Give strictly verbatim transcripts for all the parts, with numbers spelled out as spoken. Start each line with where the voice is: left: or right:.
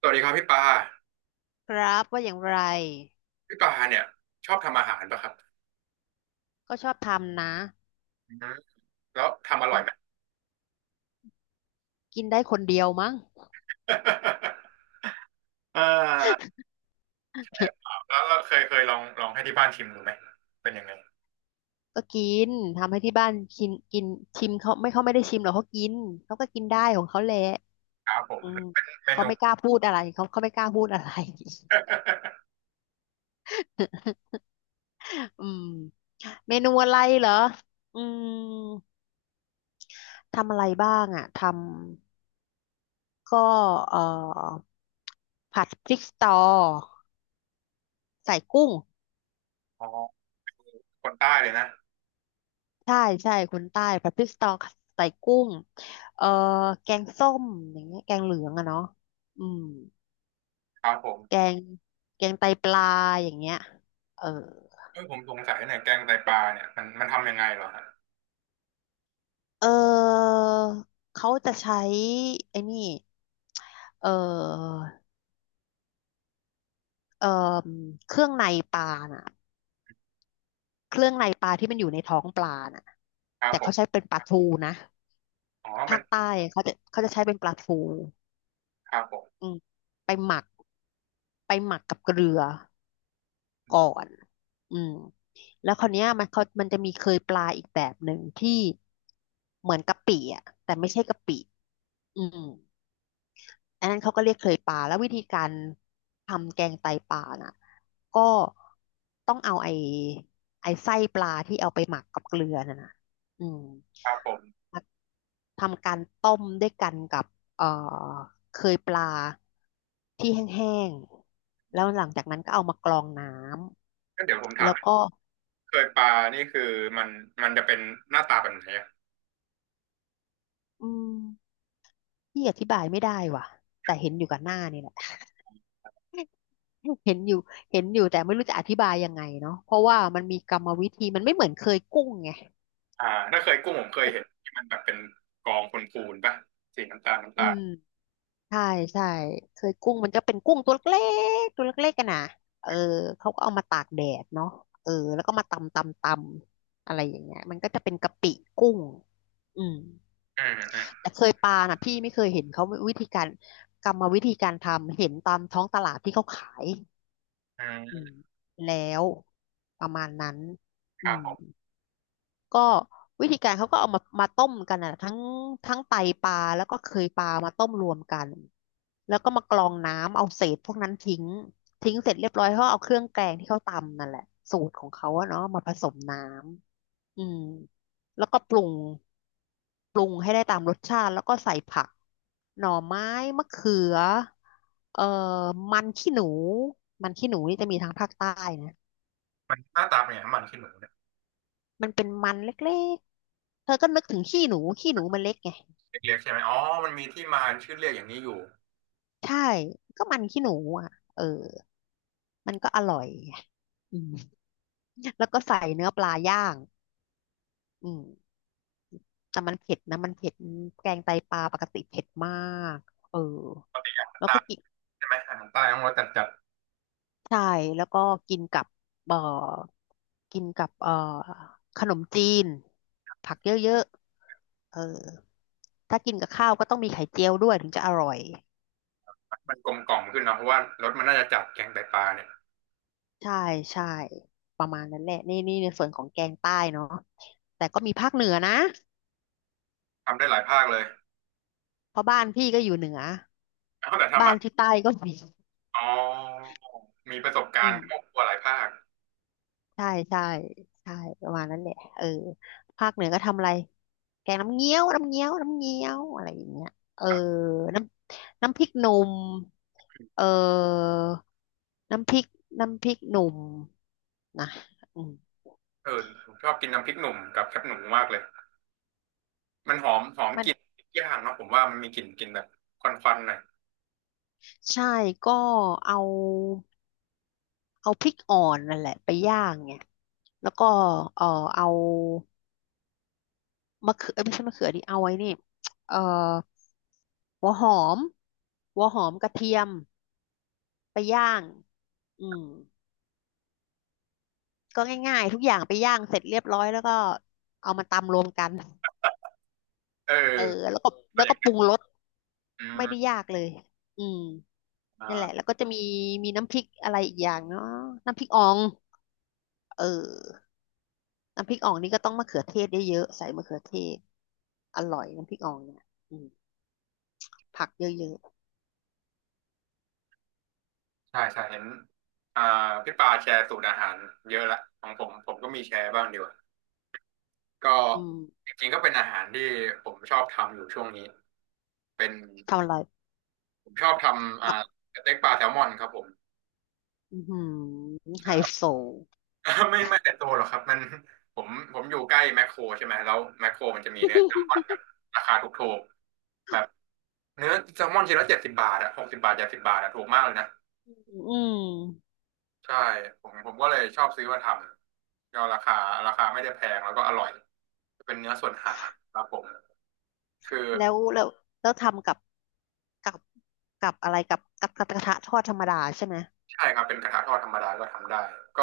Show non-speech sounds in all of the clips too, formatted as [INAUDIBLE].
right: สวัสดีครับพี่ปา
left: ครับว่าอย่างไร
right: พี่ปาเนี่ยชอบทำอาหารป่ะครับ
left: ก็ชอบทำนะ
right: อืมแล้วทำอร่
left: อื
right: อยไหม
left: มกินได้คนเดียวมั้ง
right: [LAUGHS] เออแล้วเราเคยเคยลองลองให้ที่บ้านชิมดูไหมเป็นยังไง
left: ก็กินทำให้ที่บ้านกินกินชิมเขาไม่เขาไม่ได้ชิมหรอกเขากินเขาก็กินได้ของเขาแหละ
right: ครับผม
left: อืม
right: เป็นเม
left: เขา
right: นู
left: ไม่กล้าพูดอะไรเขาเขาไม่กล้าพูดอะไร
right: [LAUGHS]
left: [LAUGHS] อืมเมนูอะไรเหรออืมทำอะไรบ้างอ่ะทำก็เอ่อผัดพริกสตอใส่กุ้ง
right: อ๋อคนใต้เลยนะ
left: ใช่ใช่คนใต้ผัดพริกสตอใส่กุ้งเอ่อแกงส้มอย่างเงี้ยแกงเหลืองอะเนาะอืม
right: ครับผม
left: แกงแกงไตปลาอย่างเงี้ยเออ
right: เออผมสงสัยหน่อยแกงไตปลาเนี่ยมันมันทำยังไงเหรอครับ
left: เออเขาจะใช้ไอ้นี่เออเออเครื่องในปลาน่ะเครื่องในปลาที่มันอยู่ในท้องปลาน่ะ
right: ครับ
left: แต่
right: ผ
left: เขา
right: ม
left: ใช้เป็นปลาทูนะ
right: อ๋อมั
left: ภา
right: น
left: คใต้เขาจะเขาจะใช้เป็นปลาทู
right: ครับผม
left: อืมไปหมักไปหมักกับเกลือ ก่อนอืมแล้วคราวเนี้ยมันเขามันจะมีเคยปลาอีกแบบหนึ่งที่เหมือนกะปิอ่ะแต่ไม่ใช่กะปิอืมอันนั้นเขาก็เรียกเคยปลาแล้ววิธีการทำแกงไตปลาน่ะก็ต้องเอาไอ้ไอ้ไส้ปลาที่เอาไปหมักกับเกลือน่ะนะอืม
right: ครับผม
left: มาทำการต้มด้วยกันกับเอ่อเคยปลาที่แห้งๆ แล้วหลังจากนั้นก็เอามากรองน้
right: ก็เดี๋ยวผม
left: ำ
right: ถา
left: แล้
right: ม
left: วก็
right: เคยปลานี่คือมันมันจะเป็นหน้าตาแบบไหนอะ
left: อืมพี่อธิบายไม่ได้ว่ะแต่เห็นอยู่กับหน้านี่แหละ [LAUGHS] เห็นอยู่เห็นอยู่แต่ไม่รู้จะอธิบายยังไงเนาะเพราะว่ามันมีกรรมวิธีมันไม่เหมือนเคยกุ้งไง
right: อ่าถ้าเคยกุ้งผมเคยเห็นที่มันแบบเป็นกองพูนๆป่ะสีน้ำตาลน้ำ
left: อื
right: ตาล
left: มใช่ใช่เคยกุ้งมันจะเป็นกุ้งตัวเล็กตัวเล็กๆกันนะเออเขาก็เอามาตากแดดเนาะเออแล้วก็มาตำตำตำอะไรอย่างเงี้ยมันก็จะเป็นกะปิกุ้งอืม
right: อืมอืา
left: แต่เคยปลาน่ะพี่ไม่เคยเห็นเขาวิธีการกรรมวิธีการทำเห็นตามท้องตลาดที่เขาขาย
right: อ
left: อืม
right: ม
left: แล้วประมาณนั้น
right: ค
left: อื
right: รับ
left: ม
right: ผม
left: ก็วิธีการเขาก็เอามามาต้มกันอ่ะทั้งทั้งไตปลาแล้วก็เคยปลามาต้มรวมกันแล้วก็มากรองน้ำเอาเศษพวกนั้นทิ้งทิ้งเสร็จเรียบร้อยเขาเอาเครื่องแกงที่เขาตำนั่นแหละสูตรของเขาอะเนาะมาผสมน้ำอืมแล้วก็ปรุงปรุงให้ได้ตามรสชาติแล้วก็ใส่ผักหน่อไม้มะเขือเอ่อมันขี้หนูมันขี้หนูนี่จะมีทางภาคใต้นะ
right: มันหน้าตาเป็นไงน้ำมันขี้หนูเนี่ย
left: มันเป็นมันเล็กๆเธอก็นึกถึงขี้หนูขี้หนูมันเล็กไง
right: เล็กๆใช่ไหมอ๋อมันมีที่มาชื่อเรียกอย่างนี้อยู่
left: ใช่ก็มันขี้หนูอ่ะเออมันก็อร่อยไงอืมแล้วก็ใส่เนื้อปลาย่างอืมแต่มันเผ็ดนะมันเผ็ดแกงไตปลาปกติเผ็ดมากเออแล้ว
right: ตา
left: ก็กิน
right: ใช่ไหมอาหารใต้ต้องรสจัดจัด
left: ใช่แล้วก็กินกับเอ่อกินกับเอ่อขนมจีนผักเยอะๆเออถ้ากินกับข้าวก็ต้องมีไข่เจียวด้วยถึงจะอร่อย
right: มันกลมกล่อมขึ้นเนาะเพราะว่ารสมันน่าจะจัดแกงไตปลาเนี่ย
left: ใช่ใช่ประมาณนั้นแหละนี่นี่ในส่วนของแกงใต้เนาะแต่ก็มีภาคเหนือนะ
right: ทำได้หลายภาคเลย
left: เพราะบ้านพี่ก็อยู่เหนือ
right: เอาแต่ทำ
left: บ้าน
right: อ่ะ
left: ที่ใต้ก็มี
right: อ๋อมีประสบการ
left: อืม
right: ณ์ครอบครัวหลายภาค
left: ใช่ใช่ใช่ประมาณนั้นแหละเออภาคเหนือก็ทำอะไรแกงน้ำเงี้ยวน้ำเงี้ยวน้ำเงี้ยวอะไรอย่างเงี้ยเออ
right: ครับ
left: น้ำน้ำพริกหนุ่มเออน้ำพริกน้ำพริกหนุ่มนะอืม
right: เออผมชอบกินน้ำพริกหนุ่มกับแคบหนูมากเลยมันหอมหอม
left: มั
right: ก
left: น
right: ลิ่นย่างเนาะผมว่ามันมีกลิ่นกลิ่นแบบควันๆหน่อย
left: ใช่ก็เอาเอาพริกอ่อนนั่นแหละไปย่างไง แล้วก็เอ่อเอามะเขือเอ้ยไม่ใช่มะเขือดิเอาไว้นี่เอ่อหัวหอมหัวหอมกระเทียมไปย่างอืมก็ง่ายๆทุกอย่างไปย่างเสร็จเรียบร้อยแล้วก็เอามาตำรวมกัน
right: เอ
left: เออ
right: อ
left: แล้วก็
right: อะไร
left: แล้ว
right: อ
left: ก็
right: ย่าง
left: ป
right: เงี้
left: รุ
right: ย
left: งรสไม่ได้
right: อื
left: ยากเลยอืมนั่นแหละ
right: ม
left: แล้วก็จะมีมีน้ำพริกอะไรอีกอย่างเนาะน้ำพริกอ่องเออน้ำพริกอ่องนี่ก็ต้องมะเขือเทศเยอะๆใส่มะเขือเทศอร่อยน้ำพริกอ่องเนี่ยอืมผักเยอะ
right: ใช่ใช่เห็นอ่าพี่ปาแชร์สูตรอาหารเยอะละของผมผมก็มีแชร์บ้างดีกว่าก็
left: ๆอืม
right: จริงๆก็เป็นอาหารที่ผมชอบทำอยู่ช่วงนี้เป็น
left: ทำอร่อย
right: ผมชอบทำอ่าสเต็กปลาแซลมอนครับผม
left: อือหือ
right: ใช
left: ไฮ
right: ่
left: โซ
right: [LAUGHS] ไม่ไม่แต่โตวหรอกครับมันผมผมอยู่ใกล้แมคโครใช่ไหมแล้วแมคโครมันจะมีเนื้อแซลมอนแบบราคาถูกๆแบบเนื้อแซลมอนชิ้นละเจ็ดสิบบาทอะหกสิบบาทเจ็ดสิบบาทอะถูกมากเลยนะ
left: อืม
right: ใช่ผมผมก็เลยชอบซื้อมาทำก็ราคาราคาไม่ได้แพงแล้วก็อร่อยเป็นเนื้อส่วนหางครับผมคือ
left: แล้วแล้วแล้วทำกับกับกับอะไรกับกับกระทะทอดธรรมดาใช่ไหม
right: ใช่ครับเป็นกระทะทอดธรรมดาก็ทำได้ก็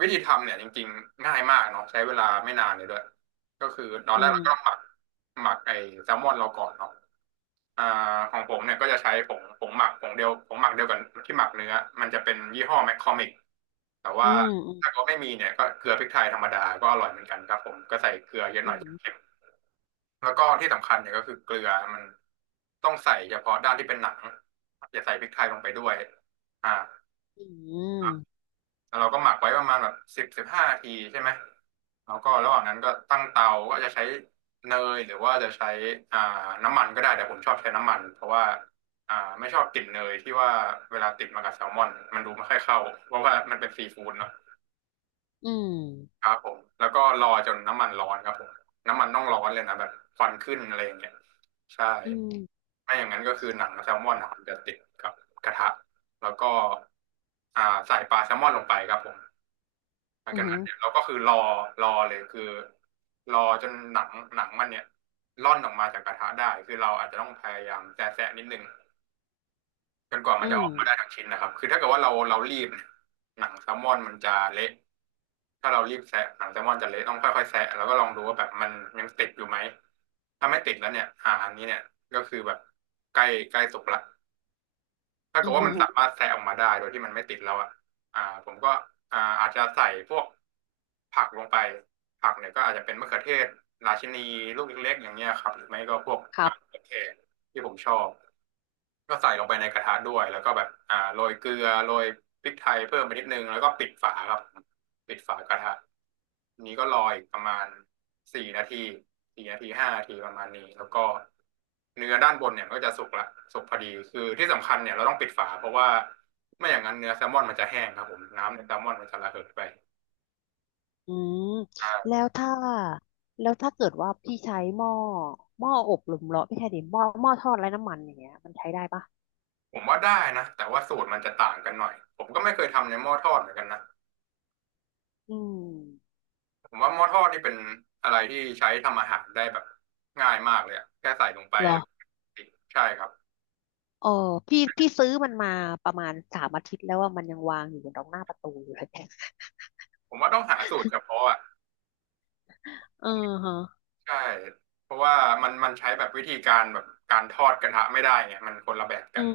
right: วิธีทำเนี่ยจริงๆง่ายมากเนาะใช้เวลาไม่นานเลยด้วยก็คือตอน
left: อื
right: แรก
left: ม
right: เราก็ต้องหมักหมักไอ้แซลมอนเราก่อนเนาะอ่าของผมเนี่ยก็จะใช้ผงผงหมักผงเดียวผงหมักเดียวกันที่หมักเนื้อมันจะเป็นยี่ห้อแมคคอมิกแต่
left: อื
right: ว่าถ้า
left: ม
right: เขาไม่มีเนี่ยก็เกลือพริกไทยธรรมดาก็อร่อยเหมือนกันครับผมก็ใส่เกลือเยอะ
left: อื
right: หน่อย
left: ม
right: แล้วก็ที่สำคัญเนี่ยก็คือเกลือมันต้องใส่เฉพาะด้านที่เป็นหนังอย่าใส่พริกไทยลงไปด้วยอ่า
left: อืม
right: แล้วเราก็หมักไว้ประมาณแบบสิบสิบห้านาทีใช่ไหมแล้วก็ระหว่างนั้นก็ตั้งเตาก็จะใช้เนยหรือว่าจะใช้อ่าน้ำมันก็ได้แต่ผมชอบใช้น้ำมันเพราะว่าอ่าไม่ชอบกลิ่นเนยที่ว่าเวลาติดมากับแซลมอนมันดูไม่ค่อยเข้าเพราะว่ามันเป็นซีฟู้ดเนาะ
left: อืม
right: ครับผมแล้วก็รอจนน้ำมันร้อนครับผมน้ำมันต้องร้อนเลยนะแบบควันขึ้นอะไรอย่างเงี้ยใช่
left: อืม
right: ไม่อย่างนั้นก็คือหนังแซลมอนนะมันจะติดกับกระทะแล้วก็อ่าใส่ปลาแซลมอนลงไปครับผมหลัง
left: อื
right: จากนั้น
left: ม
right: เนี่ยเราก็คือรอรอเลยคือรอจนหนังหนังมันเนี่ยร่อนออกมาจากกระทะได้คือเราอาจจะต้องพยายามแซะแซะนิดนึงจนกว่ามั
left: อื
right: นจะอ
left: ม
right: อกมาได้ทั้งชิ้นนะครับคือถ้าเกิดว่าเราเรารีบเนี่ยหนังแซลมอนมันจะเละถ้าเรารีบแซะหนังแซลมอนจะเละต้องค่อยๆแซะแล้วก็ลองดูว่าแบบมันยังติดอยู่ไหมถ้าไม่ติดแล้วเนี่ยอ่าอันนี้เนี่ยก็คือแบบใกล้ใกล้สุกละ ถ้า
left: อื
right: เกิด
left: ม
right: ว่า
left: อื
right: อืมัอนฮึสามารถแซะออกมาได้โดยที่มันไม่ติดแล้วอ่ะอ่าผมก็อ่าอาจจะใส่พวกผักลงไปผักเนี่ยก็อาจจะเป็นมะเขือเทศ ราชินีลูกเล็กๆอย่างเงี้ยครับหรือไม่ก็พวก
left: ครั
right: อ่า
left: บ
right: โอเคที่ผมชอบ ก็ใส่ลงไปในกระทะด้วยแล้วก็แบบอ่าโรยเกลือโรยพริกไทยเพิ่มไปนิดนึงแล้วก็ปิดฝาครับปิดฝากระทะนี้ก็รออีกประมาณสี่นาทีสี่นาทีห้านาทีประมาณนี้แล้วก็เนื้อด้านบนเนี่ยมันก็จะสุกละสุกพอดีคือที่สำคัญเนี่ยเราต้องปิดฝาเพราะว่าไม่อย่างนั้นเนื้อแซลมอนมันจะแห้งครับผมน้ำในแซลมอนมันจะระเหดไป
left: อืม
right: อ่า
left: แล้วถ้าแล้วถ้าเกิดว่าพี่ใช้หม้อหม้ออบลมร้อนพี่ใช้ดิหม้อหม้อทอดไร้น้ำมันอย่างเงี้ยมันใช้ได้ปะ
right: ผมว่าได้นะแต่ว่าสูตรมันจะต่างกันหน่อยผมก็ไม่เคยทำในหม้อทอดเหมือนกันนะ
left: อืม
right: ผมว่าหม้อทอดนี่เป็นอะไรที่ใช้ทำอาหารได้แบบง่ายมากเลยอะแค่ใส่ลงไป
left: หรอ
right: แล้วใช่ครับ
left: เออพี่พี่ซื้อมันมาประมาณสามอาทิตย์แล้วว่ามันยังวางอยู่ตรงหน้าประตูอยู่เลย
right: ผมว่าต้องหาสูตรเฉพาะอ่ะ
left: เออฮะ
right: ใช่เพราะว่ามันมันใช้แบบวิธีการแบบการทอดกระทะไม่ได้ไงมันคนละแบบกั
left: อื
right: น
left: ม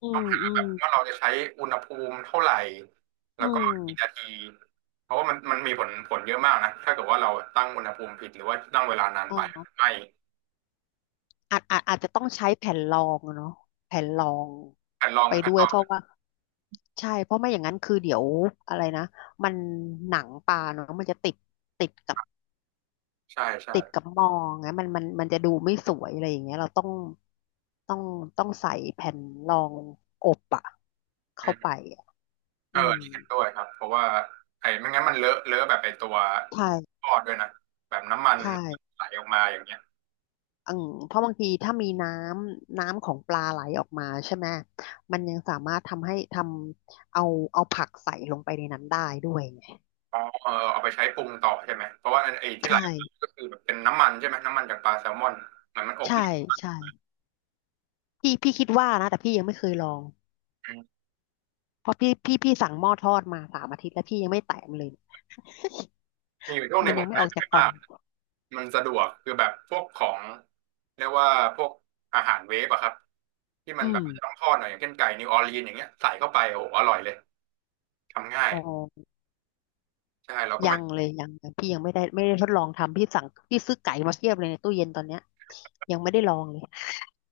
left: อื
right: ต้อ
left: ม
right: งหา
left: อื
right: แบ
left: ม
right: บว่าเราจะใช้อุณหภูมิเท่าไหร่แล้
left: อื
right: วก็กี่นา
left: ม
right: ทีเพราะว่ามันมันมีผลผลเยอะมากนะถ้าเกิดว่าเราตั้งอุณหภูมิผิดหรือว่าตั้งเวลานาน
left: อ๋อ
right: ไปไหม่
left: อาจอาจอาจจะต้องใช้แผ่นรองอะเนาะแผ่นรอง
right: แผ่นรอง
left: ไป
right: แผ่
left: ด้
right: น
left: ว
right: ร
left: ย
right: อง
left: เพราะว่าใช่เพราะไม่อย่างนั้นคือเดี๋ยวอะไรนะมันหนังปลาเนาะมันจะติดติดกับ
right: ใช่ใช่
left: ติดกับมองไงมันมันมันจะดูไม่สวยอะไรอย่างเงี้ยเราต้องต้องต้องใส่แผ่นรองอบอะเข้าไปอะ
right: เอ
left: อื
right: อ
left: ม
right: นี่เห็นด้วยครับเพราะว่าไอ้ไม่งั้นมันเลอะเลอะแบบไอ้ตัว
left: ใช่
right: ทอดด้วยนะแบบน้ำมัน
left: ใช่
right: ไหลออกมาอย่างเงี้ย
left: อืมเพราะบางทีถ้ามีน้ำน้ำของปลาไหลออกมาใช่ไหมมันยังสามารถทำให้ทำเอาเอาผักใส่ลงไปในนั้นได้ด้วยไง
right: อ๋อเออเอาไปใช้ปรุงต่อใช่ไหมเพราะว่าไอ้ที่ไหล
left: ใช่
right: ออกมาก็คือแบบเป็นน้ำมันใช่ไหมน้ำมันจากปลาแซลมอนเหมือนมันอบรี
left: ใช่
right: ด
left: ใช่ พี่พี่คิดว่านะแต่พี่ยังไม่เคยลอง
right: อืม
left: เพราะพี่พี่พี่สั่งหม้อทอดมาสามอาทิตย์แล้วพี่ยังไม่แตะมันเลย
right: มีอยู่ช่วงห
left: มั
right: นึ่ง
left: น
right: ผ
left: ยัง
right: ม
left: ไม่
right: ใช้
left: ออกจา
right: ไป
left: กกล่
right: มา
left: อง
right: กมันสะดวกคือแบบพวกของเรียกว่าพวกอาหารเวฟอะครับที่มั
left: อื
right: นแบ
left: ม
right: บอาจจะต้องทอดหน่อยอย่างเช่นไก่นิวออร์ลีนอย่างเงี้ยใส่เข้าไปโอ้โหอร่อยเลยทำง่าย
left: อ๋อ
right: ใช่เราก็
left: ยังเลยยังยังพี่ยังไม่ได้ไม่ได้ทดลองทำพี่สั่งพี่ซื้อไก่มาเทียบเลยในตู้เย็นตอนเนี้ยยังไม่ได้ลองเลย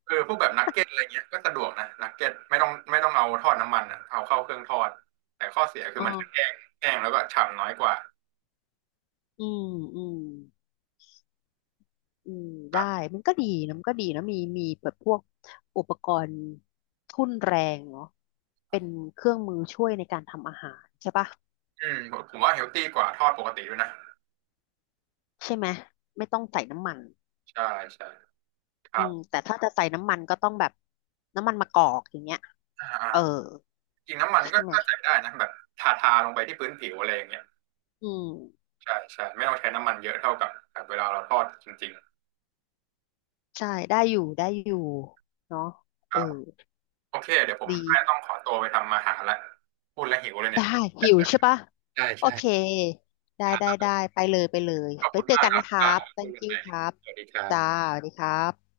right: เออพวกแบบนักเก็ตอะไรเงี้ยก็สะดวกนะนักเก็ตไม่ต้องไม่ต้องเอาทอดน้ำมันอ่ะเอาเข้าเครื่องทอดแต่ข้อเสียคื
left: อ๋
right: อ
left: อ
right: มันจะแห้งแห้งแล้วก็ฉ่ำน้อยกว่า
left: อืมอืม อืมได้มันก็ดีนะมันก็ดีนะมีมีแบบพวกอุปกรณ์ทุ่นแรงเนาะเป็นเครื่องมือช่วยในการทำอาหารใช่ปะ
right: อืมผมผมว่าเฮลตี้กว่าทอดปกติด้วยนะ
left: ใช่ไหมไม่ต้องใส่น้ำมัน
right: ใช่ใช่ครั
left: อื
right: บ
left: มแต่ถ้าจะใส่น้ำมันก็ต้องแบบน้ำมันมะกอกอย่างเงี้ย
right: อ่าอ่า
left: เออ
right: จริงน้ำมันก็
left: ใช่ไหม
right: ก็ใส่ได้นะแบบทาทาลงไปที่พื้นผิวอะไรอย่างเงี้ย
left: อืม
right: ใช่ใช่ไม่ต้องใช้น้ำมันเยอะเท่ากับกับเวลาเราทอดจริง
left: ใช่ได้อยู่ได้อยู่เนาะ
right: ๆค
left: เออ
right: รับโอเคเดี๋ยวผม
left: ดี
right: แม่ต้องขอตัวไปทำอาหารละพูดแล้วหิวเลยเนี่
left: ได้
right: ย
left: หิวใช่ปะ
right: ใช่
left: โอเค
right: ใช่
left: ได้
right: ค
left: ได้
right: รับ
left: ได้ไปเลยไปเลย
right: ขอบ
left: ไว้
right: คุณ
left: เจอ
right: มาก
left: กัน
right: ครั
left: นะ
right: บ
left: ครั
right: อ่า
left: บ
right: คุย
left: thank
right: กันให
left: you
right: ม่
left: ครับ
right: สวัสดีครั
left: จ้า
right: บ
left: สวัสดีครับ